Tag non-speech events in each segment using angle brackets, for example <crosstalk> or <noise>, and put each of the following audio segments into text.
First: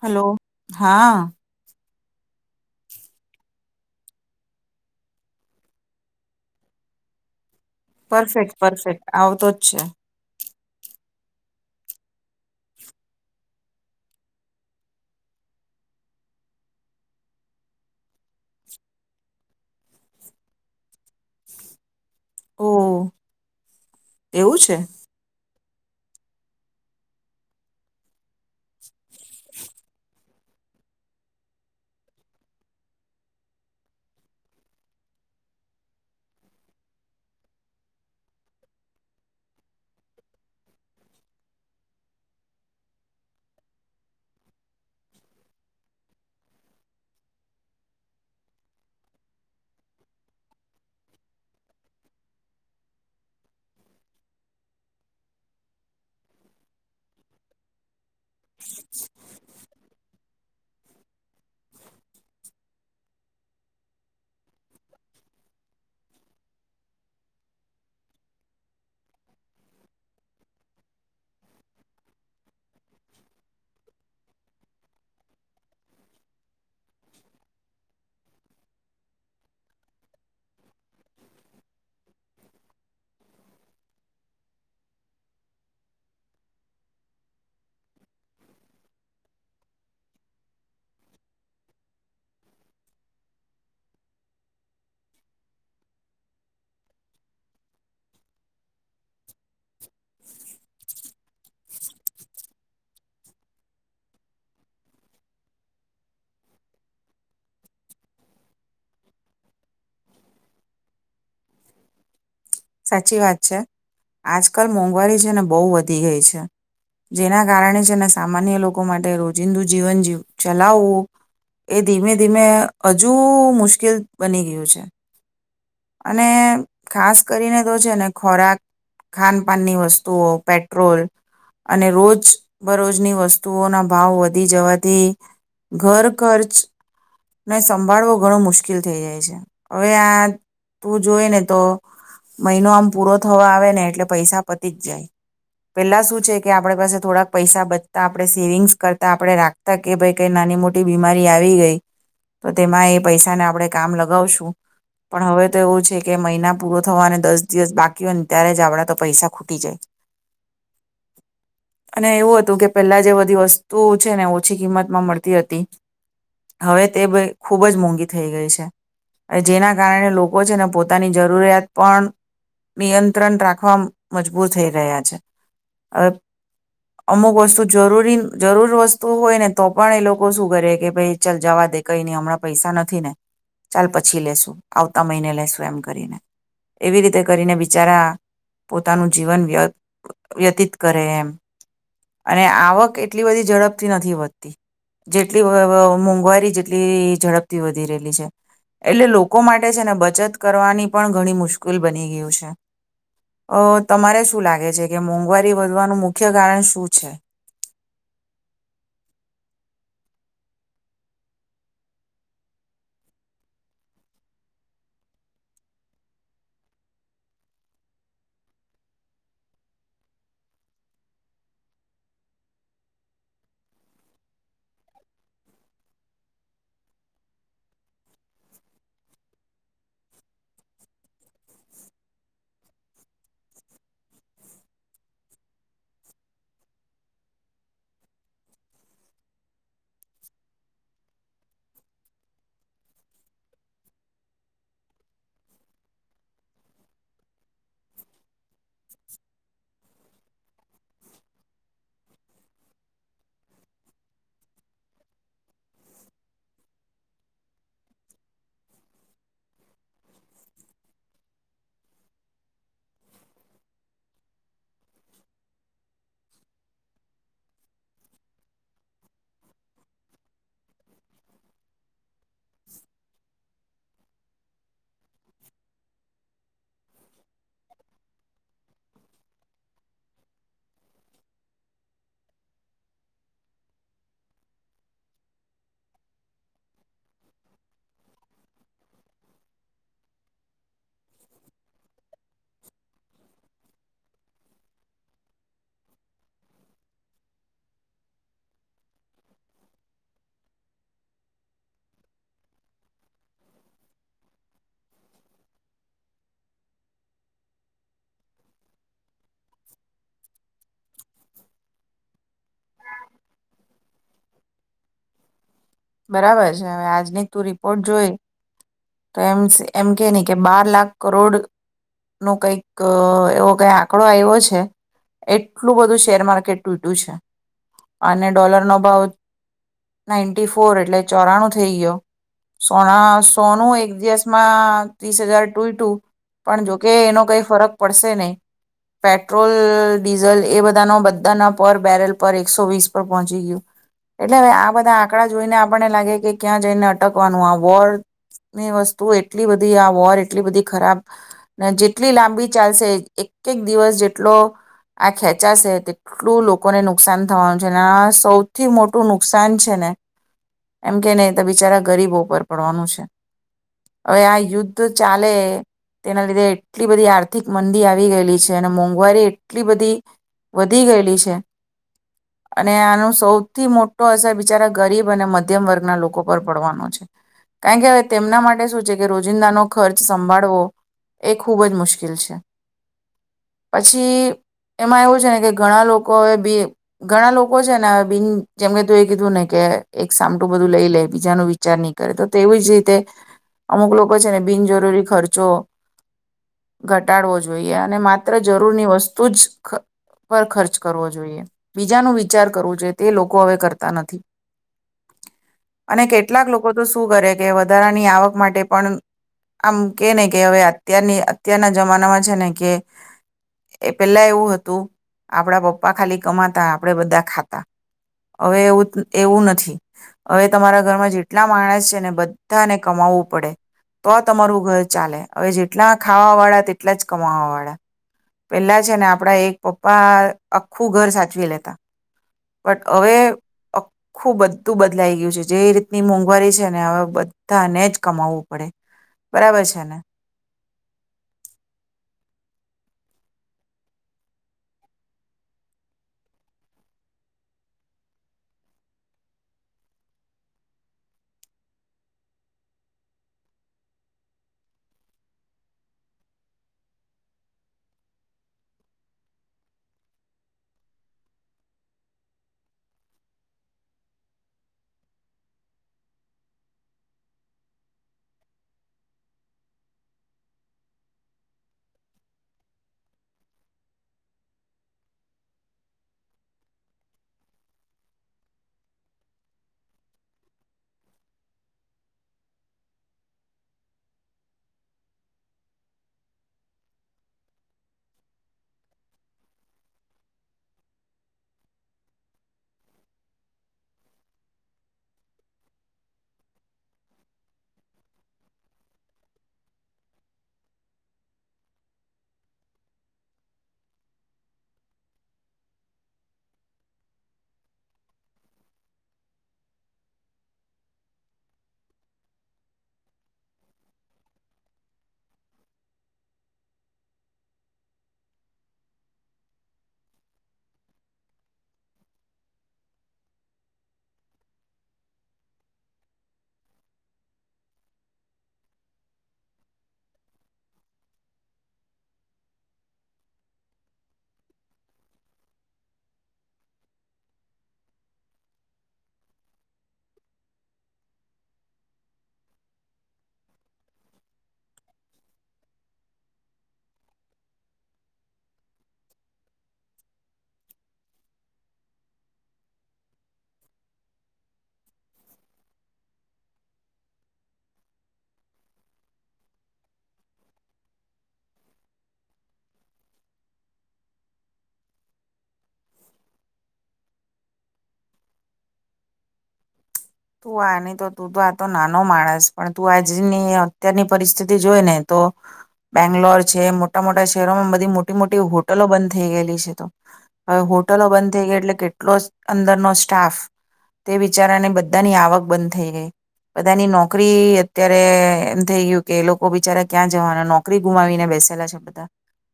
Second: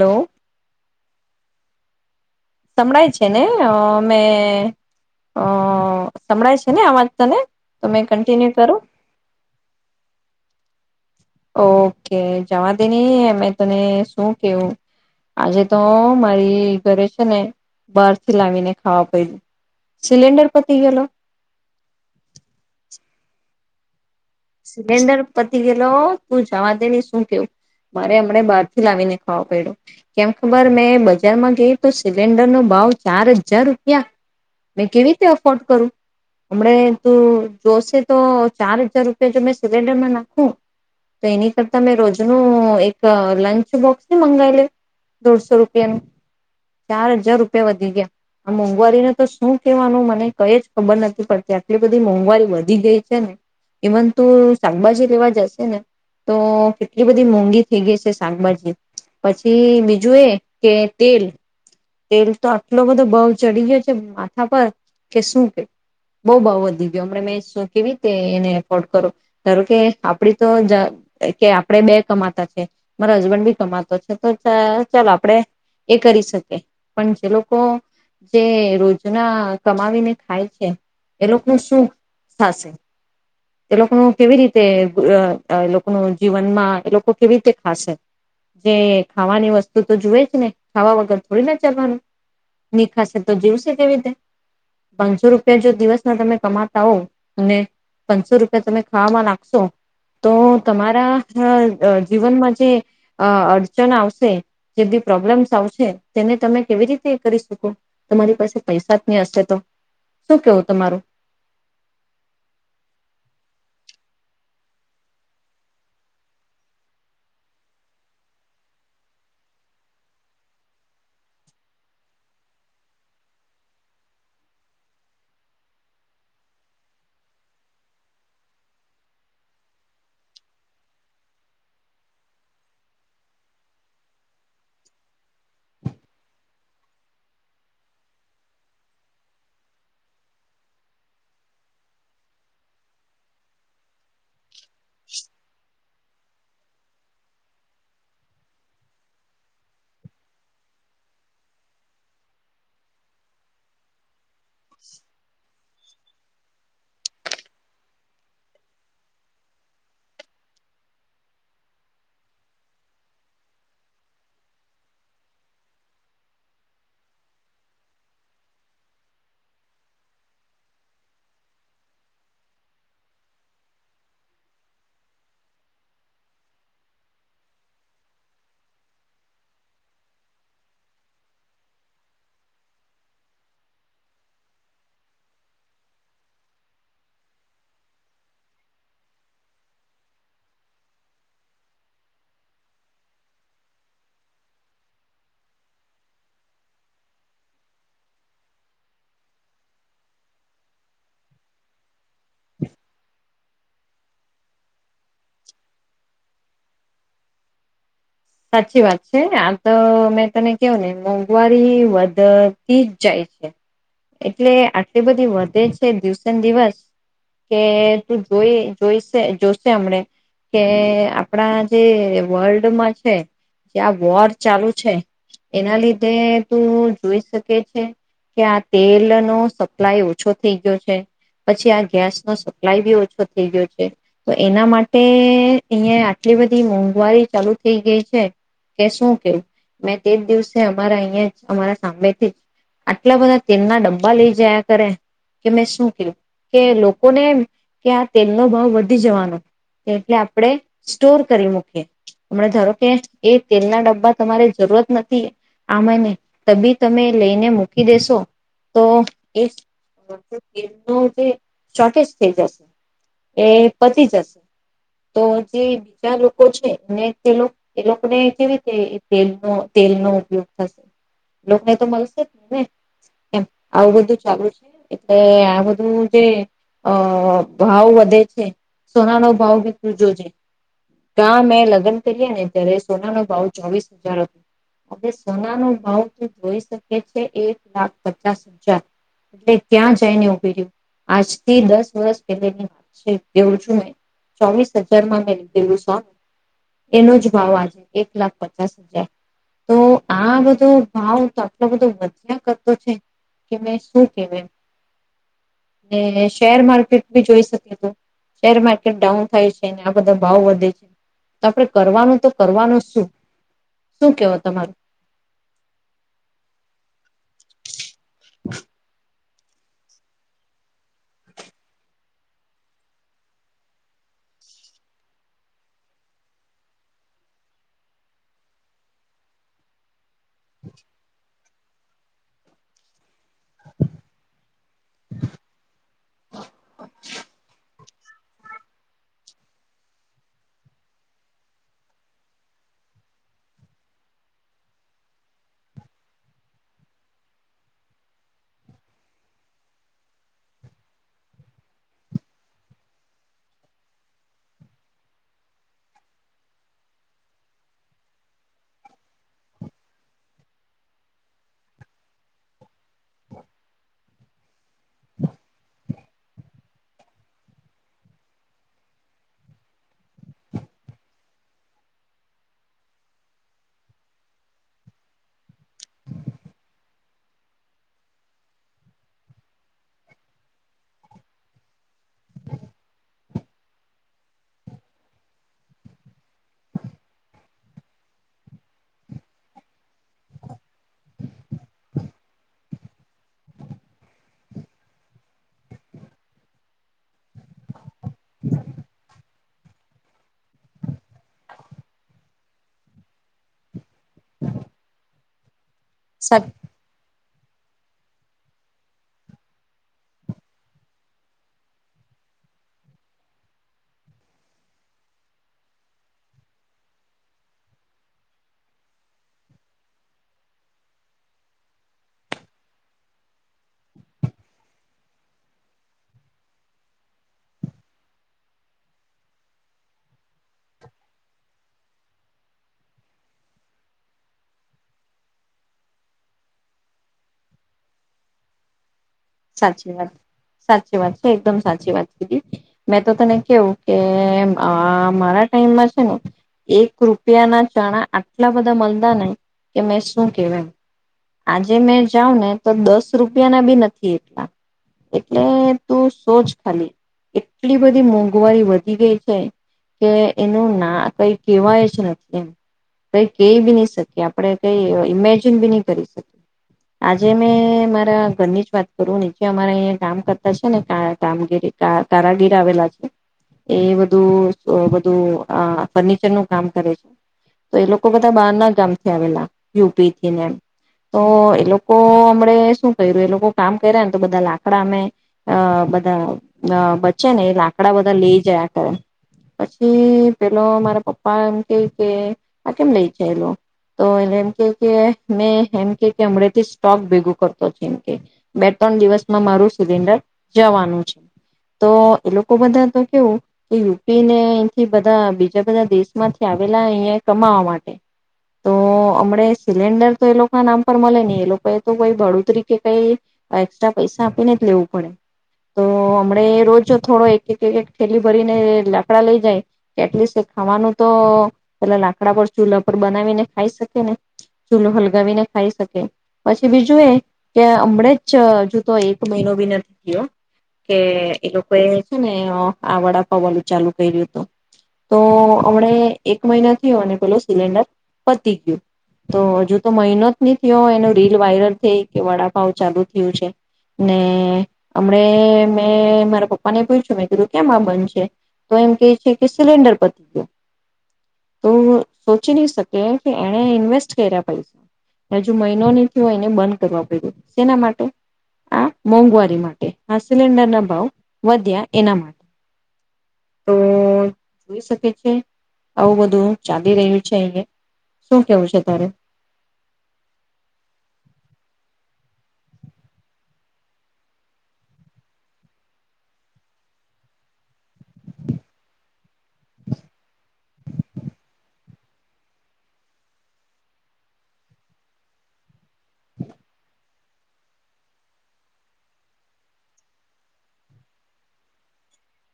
Hello હા. સંળાય છે ને મેમે અ સંળાય છે ને આ વાત તને તો મેં કન્ટિન્યુ પરફેક્ટ કરું પરફેક્ટ આવતો જ છે. ઓકે જવા દે ની મેં તને શું કેવું આજે તો મારી ઘરે છે ને બહાર થી લાવીને ખાવા પડ્યું સિલિન્ડર પતી ગયેલો. ઓ <unintelligible> એવું છે સિલિન્ડર પ ગેલો તું જવા દેને શું કેવું મારે હમને બહારથી લાવીને ખો પડ્યો કેમ ખબર મેં બજારમાં ગઈ તો સિલિન્ડર નો ભાવ ચાર હજાર રૂપિયા મેં કેવી રીતે અફોર્ડ કરું હમ તું જોશે તો ચાર હજાર રૂ જો મેં સિલન્ડરમાં નાખું તો એની કરતા મેં રોજનું એક લંચ બોક્સ ની મંગાઈ લવ દોઢસો રૂપિયાનું ચાર હજાર રૂપિયા વધી ગયા આ મોંઘવારીને તો શું કવાનું મને કઈ જ ખબર નથી પડતી આટલી બધી મોંઘવારી વધી ગઈ છે ને ઇવન તું શાકભાજી લેવા જશે ને તો કેટલી બધી મોંઘી થઈ ગઈ છે શા શાકભાજી પછી બીજું એ કે તેલ તેલ તો આટલો બધો ભાવ ચડી ગયો છે માથા પર કે શું કે બઉ ભાવ વધી ગયો. હમણે મેં શું કેવી રીતે એને એફોર્ડ કરો ધારો કે આપડી તો કે જ આપણેે બે કમાતા છે મારો હસબન્ડ બી કમાતો છે તો ચાલ આપડે એ કરી શકીએ પણ જે લોકો જે રોજના કમાવીને ખાય છે એ લોકોનું શું થશે એ લોકોનું કેવી રીતે અ એ લોકોનું જીવનમાં એ લોકો કેવી રીતે ખાશે જે ખાવાની વસ્તુ તો જોુએ જ ને ખાવા વગર થોડી ચાલવાનું નિખાશે તો જીવશે કેવી રીતે પાંચસો રૂપિયા જો દિવસના તમે કમાતા હો અને પાંચસો રૂપિયા તમે ખાવામાં નાખશો તો તમારા અ જીવનમાં જે અડચણ આવશે જે બધી પ્રોબ્લેમ્સ આવશે તેને તમે કેવી રીતે કરી શકો તમારી પાસે પૈસા જ નહી હશે તો શું કેવું તમારું. સાચી વાત છે આજકાલ મોંઘવારી છે ને બહુ વધી ગઈ છે જેના કારણે છે ને સામાન્ય લોકો માટે રોજિંદુ જીવન જીવ ચલાવવું એ ધીમે ધીમે હજુ મુશ્કેલ બની ગયું છે અને ખાસ કરીને તો છે ને ખોરાક ખાનપાનની વસ્તુઓ પેટ્રોલ અને રોજ બરોજની વસ્તુઓના ભાવ વધી જવાથી ઘર ખર્ચને સંભાળવો ઘણો મુશ્કેલ થઈ જાય છે હવે આ તું જોઈ ને તો મહિનો આમ પૂરો થવા આવે ને એટલે પૈસા પતી જ જાય પેલા શું છે કે આપણે પાસે થોડાક પૈસા બચતા આપણે સેવિંગ્સ કરતા આપડણે રાખતા કે ભાઈ કઈ નાની મોટી બીમારી આવી ગઈ તો તેમાં એ પૈસાને આપડણે કામ લગાવશું. પણ હવે એવું છે કે મહિના પૂરો થવા અને દસ દિવસ બાકી હોયને ત્યારે જ આવડા તો પૈસા ખૂટી જાય અને એવું હતું કે પહેલા જે બધી વસ્તુઓ છે ને ઓછી કિંમતમાં મળતી હતી હવે તે ખૂબ જ મોંઘી થઈ ગઈ છે જેના કારણે લોકો છે ને પોતાની જ જરૂરિયાત પણ નિયંત્રણ રાખવા મજબૂર થઈ રહ્યા છે હવે અમુક વસ્તુ જરૂરી જરૂર વસ્તુ હોય ને તો પણ એ લોકો શું કરે કે ભાઈ ચાલ જવા દે કઈ નહી હમણાં પૈસા નથી ને ચાલ પછી લેશું આવતા મહિને લેશું એમ કરીને. એવી રીતે કરીને બિચારા પોતાનું જીવન વ્ય વ્યતીત કરે એમ અને આવક એટલી બધી ઝડપથી નથી વધતી જેટલી મોંઘવારી જેટલી ઝડપથી વધી રહેલી છે એટલે લોકો માટે છે ને બચત કરવાની પણ ઘણી મુશ્કેલ બની ગયું છે અ તમારે શું લાગે છે કે મોંઘવારી વધવાનું મુખ્ય કારણ શું છે. સાચી વાત છે આ તો મેં તને કહું ને મોંઘવારી વધતી જ જાય છે એટલે આટલી બધી વધે છે દિવસે દિવસ કે તું જોઈ જોઈશે જોશે હમને કે આપણા જે વર્લ્ડમાં જે આ વોર ચાલુ છે એના લીધે તું જોઈ શકે છે કે આ તેલ નો સપ્લાય ઓછો થઈ ગયો છે પછી આ ગેસ નો સપ્લાય બી ઓછો થઈ ગયો છે તો એના માટે અહીયા આટલી બધી મોંઘવારી ચાલુ થઈ ગઈ છે કે શું કેવું મેં તે જ દિવસે અમાર અહીયાં જ અમારા સાંમેેથી જ આટલા બધા તેલના ડબ્બા લઈ જયા કરે કે મેં શું કેયું કે લોકોને એમ કે આ તેલનો ભાવ વધી જવાનો એટલે આપણે સ્ટોર કરી મૂકીએ હમણા ધારો કે એ તેલના ડબ્બા તમારે જરૂરત નથી આ મહિને તબી તમે લઈને મૂકી દેેશો તો એ તેલનો જે શોટેજ થઈ જશે એ પતી જશે તો જે બીજા લોકો છે એને એ લોક લોકોને કેવી રીતે તેલનો તેલનો ઉપયોગ થશે એ લોકોને તો મળશે જને નેમ આવું બધું ચાલુ છે એટલે આ બધું જે અ ભાવ વધે છે સોના નો ભાવી બી તુ જોજે છે. કાં મે લગ્ન ત્યારે સોના નો ભાવ ચોવીસ હજાર હતો આપ સોના નો ભાવ જોઈ શકે છે એક લાખ પચાસ હજાર એટલે ક્યાં જઈને ઉભી રિયુ. આજથી દસ વર્ષ પહેની વાત છે તેવું છું મેં ચોવીસ હજારમાં મેં લીધેલું સોનું એનો જ ભાવ આજે એક લાખ પચાસ હજાર તો આ બધો ભાવ તો આટલો બધો વધ્યા કરતો છે કે મેં શું કે ને શેર માર્કેટ બી જોઈ શકે શેર માર્કેટ ડાઉન થાય છેને આ બધા ભાવ વધે છે આપણે કરવાનું તો કરવાનું શું શું કેવો તમારું. બરાબર છે હવે આજની તું રિપોર્ટ જોય તો એમ એમ કે નહી કે બાર લાખ કરોડ નો કંઈક એવો કઈ આંકડો આવ્યો છે એટલું બધું શેર માર્કેટ તૂટ્યું છે અને ડોલરનો ભાવ નાઈન્ટી ફોર એટલે ચોરાણું થઈ ગયો. સોના સોન હુ એક દિવસમાં ત્રીસ હજાર તુંઈટુ પણ જોકે એનો કઈ ફરક પડશે નહી પેટ્રોલ ડીઝલ એ બધાનો બધાના પર બેરલ પર એકસો વીસ પર પહોંચી ગયું એટલે હવે આ બધા આંકડા જોઈને આપણને લાગે કે ક્યાં જઈને અટકવાનું આ વોર વસ્તુ એટલી બધી આ વોર એટલી બધી ખરાબ ને જેટલી લાંબી ચાલશે એક એક દિવસ જેટલો આ ખેંચાશે તેટલું લોકોને નુકસાન થવાનું છે અને આ સૌથી મોટું નુકસાન છે ને એમ કે નહી તો બિચારા ગરીબો પર પડવાનું છે. હવે આ યુદ્ધ ચાલે તેના લીધે એટલી બધી આર્થિક મંદી આવી ગયેલી છે અને મોંઘવારી એટલી બધી વધી ગયેલી છે અને આનો સૌથી મોટો અસર બિચારા ગરીબ અને મધ્યમ વર્ગના લોકો પર પડવાનો છે કારણ કે હવે તેમના માટે શું છે કે રોજિંદાનો ખર્ચ સંભાળવો એ ખૂબ જ મુશ્કેલ છે. પછી એમાં એવું છે ને કે ઘણા લોકો એ બી ઘણા લોકો છે ને બિન જેમ કે તું એ કીધું ને કે એક સામટું બધું લઈ લે બીજા ન વિચાર નહીં કરે તો તેવી જ રીતે અમુક લોકો છે ને બિનજરૂરી ખર્ચો ઘટાડવો જોઈએ અને માત્ર જરૂરની વસ્તુ જ પર ખર્ચ કરવો જોઈએ બીજાનું વિચાર કરવો જોઈએ તે લોકો હવે કરતા નથી. અને સા કેટલાક લોકો તો શું કરે કે વધ વધારાની આવક માટે પણ આમ કે ને કે હવે અત્યારની અત્યારના જમાનામાં છે ને કે પેલા એવું હતું આપડા પપ્પા ખાલી કમાતા આપણે બધા ખાતા હવે એવું એવું નથી હવે તમારા ઘરમાં જેટલા માણસ છે ને બધા બધાને કમાવું પડે તો તમારું ઘર ચાલે. હવે જેટલા ખાવાવાળા તેટલા જ કમાવાવાળા. પેલા છે ને આપડા એક પપ્પા આખું ઘર સાચવી લેતા પણ હવે આખું બધું બદલાઈ ગયું છે જે રીતની મોંઘવારી છે ને હવે બધાને જ કમાવવું પડે. બરાબર છે સાચી ને વાત. સાચી વાત છે, એકદમ સાચી વાત છે. મેં તો તને કેવું કે અહ મારા ટાઈમમાં છે ને એક રૂપિયા ના ચણા આટલા બધા મલતા ને કે મેં શું કેવ એમ. આજે મેં જાઉ ને તો દસ રૂપિયા ના ભી નથી એટલા. એટલે તું સોજ ખાલી એટલી બધી મોંઘવારી વધી ગઈ છે કે એનું ના કોઈ કેવાય જ નથી એમ. કઈ કેઈ ભી નહી શકીએ આપડે કઈ ઈમેજિન ભી નહી કરી શ- આજે મેં મારા ઘરની જ વાત કરું નીચે અમારા અહંયા કામ કરતા છે ને કામગીરી કારાગીર આવેલા છે એ બધું બધું અ ફર્નિચરનું કામ કરે છે તો એ લોકો બધા બાર ના ગામથી આવેલા યુ પી થીને એમ તો એ લોકો હમ શું કર્યું એ લોકો કામ કર્યા ને તો બધા લાકડા અમે બધા બચે ને એ લાકડા બધા લઈ જાય કરે પછી પેલો મારા પપ્પા એમ કે કે આ કેમ લઈ જાયલો તો એલે એમ કે કે મે એમ તે તેમડેથી સ્ટોક ભેગો કરતો છે એમ કે. બે ત્રણ દિવસમાં મારું સિલિન્ડર જવાનું છે. તો એ લોકો બધા તો કેવું કે યુ પી ને અહીથી બધા બીજા બધા દેશમાંથી આવેલા અહીયા કમાવા માટે. તો હમણે સિલિન્ડર તો એ લોકો નામ પર મલે નહી એ લોકો તો કોઈ બડોતરી કે કઈ એસ્ટ્રા પૈસા આપીને જ લેવું પડે. તો હમડે રોજ થોડો એક એક એક એક થેલી ભરીને લાકડા લઈ જાય કે એટલીશ એ ખાવાનું તો પેલા લાકડા પર ચૂલા પર બનાવીને ખાઈ શકે ને. ચૂલો હલગાવીને ખાઈ શકે. પછી બીજું એ કે હમણે જ હજુ તો એક મહિનો ભી નથી થયો કે એ લોકોએ છે ને આ વડાપાવ વલું ચાલુ કર્યું તું. તો હમણે એક મહિનો થયો અને પેલો સિલિન્ડર પતી ગયું. તો હજુ તો મહિનો ની થયો એનું રીલ વાયરલ થઈ કે વડા ભાવ ચાલુ થયું છે ને હમણે મેં મારા પપ્પાને પૂછછું મેં કીધું કેમ આ બંધ છે. તો એમ કે છે કે સિલિન્ડર પતી ગયો. તો સોચી નહી શકે કે એને ઇન્વેસ્ટ કર્યા પૈસ એ હજુ મહિનોની એને બંધ કરવા પડ્યું શેના માટે આ મોંઘવારી માટે આ સિલિન્ડર ના ભાવ વધ્યા એના માટ તો જોઈ શકે છે આવું બધું ચાલી રહ્યું છે અહીંયે શું કેવું છે તારે? તું આની તો તું તો આ તો નાનો માણસ પણ તું આજની અત્યારની પરિસ્થિતિ જોઈ ને તો બેંગ્લોર છે મોટા મોટા શહેરોમાં બધી મોટી મોટી હોટલો બંધ થઈ ગયેલી છે તો. હવે હોટલો બંધ થઈ ગઈ એટલે કેટલો અંદરનો સ્ટાફ તે વિચારાને બધ ધાની આવક બંધ થઈ ગઈ. બધાની નોકરી અત્યારે એમ થઈ ગયું કે એ લોકો બિચારા ક્યાં જવાના નોકરી ગુમાવીને બેસેલા છે બધા.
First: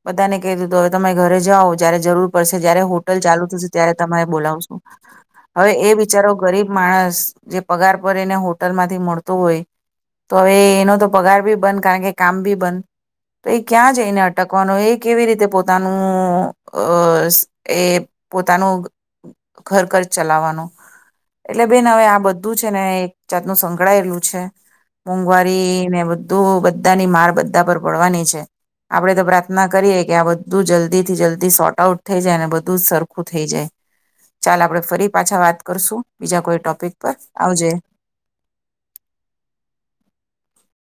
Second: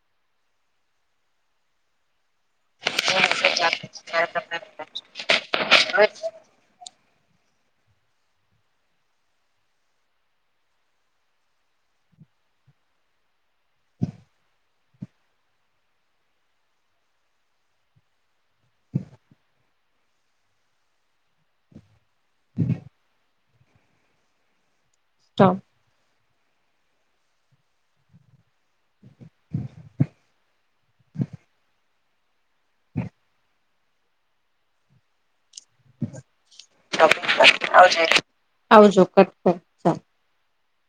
બધાને કહી દીું હ તમે ઘરે જાઓ જ્યારે જરૂર પડસે જ્યારે હોટલ ચાલુ થશે ત્યારે તમારે બોલાવશું. હવે એ અચ બીચારો ગરીબ માણસ જે પગાર પર એને હોટલ માંથી મળતો હોય તો હવે એનો તો પગાર ભી બંધ કારણ કે કામ ભી બંધ. તો એ ક્યાં જઈને અટકવાનો એ કેવી રીતે પોતાનું અહ એ પોતાનું ઘર ખચ ચલાવવાનો. એટલે બેન હવે આ બ જાતનું સંકળાયેલું છે. મોંઘવારી ને બધ તો બધાની માર બધા પર પડવાની છે. આપડે તો પ્રાર્થના કરીએ કે આ બધું જલ્દી થી જલ્દી સોર્ટ આઉટ થઈ જાય ને બ ધું સરખું થઈ જાય. ચાલ આપડે ફરી પાછા વાત કરશું બીજા કોઈ ટોપિક આવજે. આવજો કટ કર ચાલ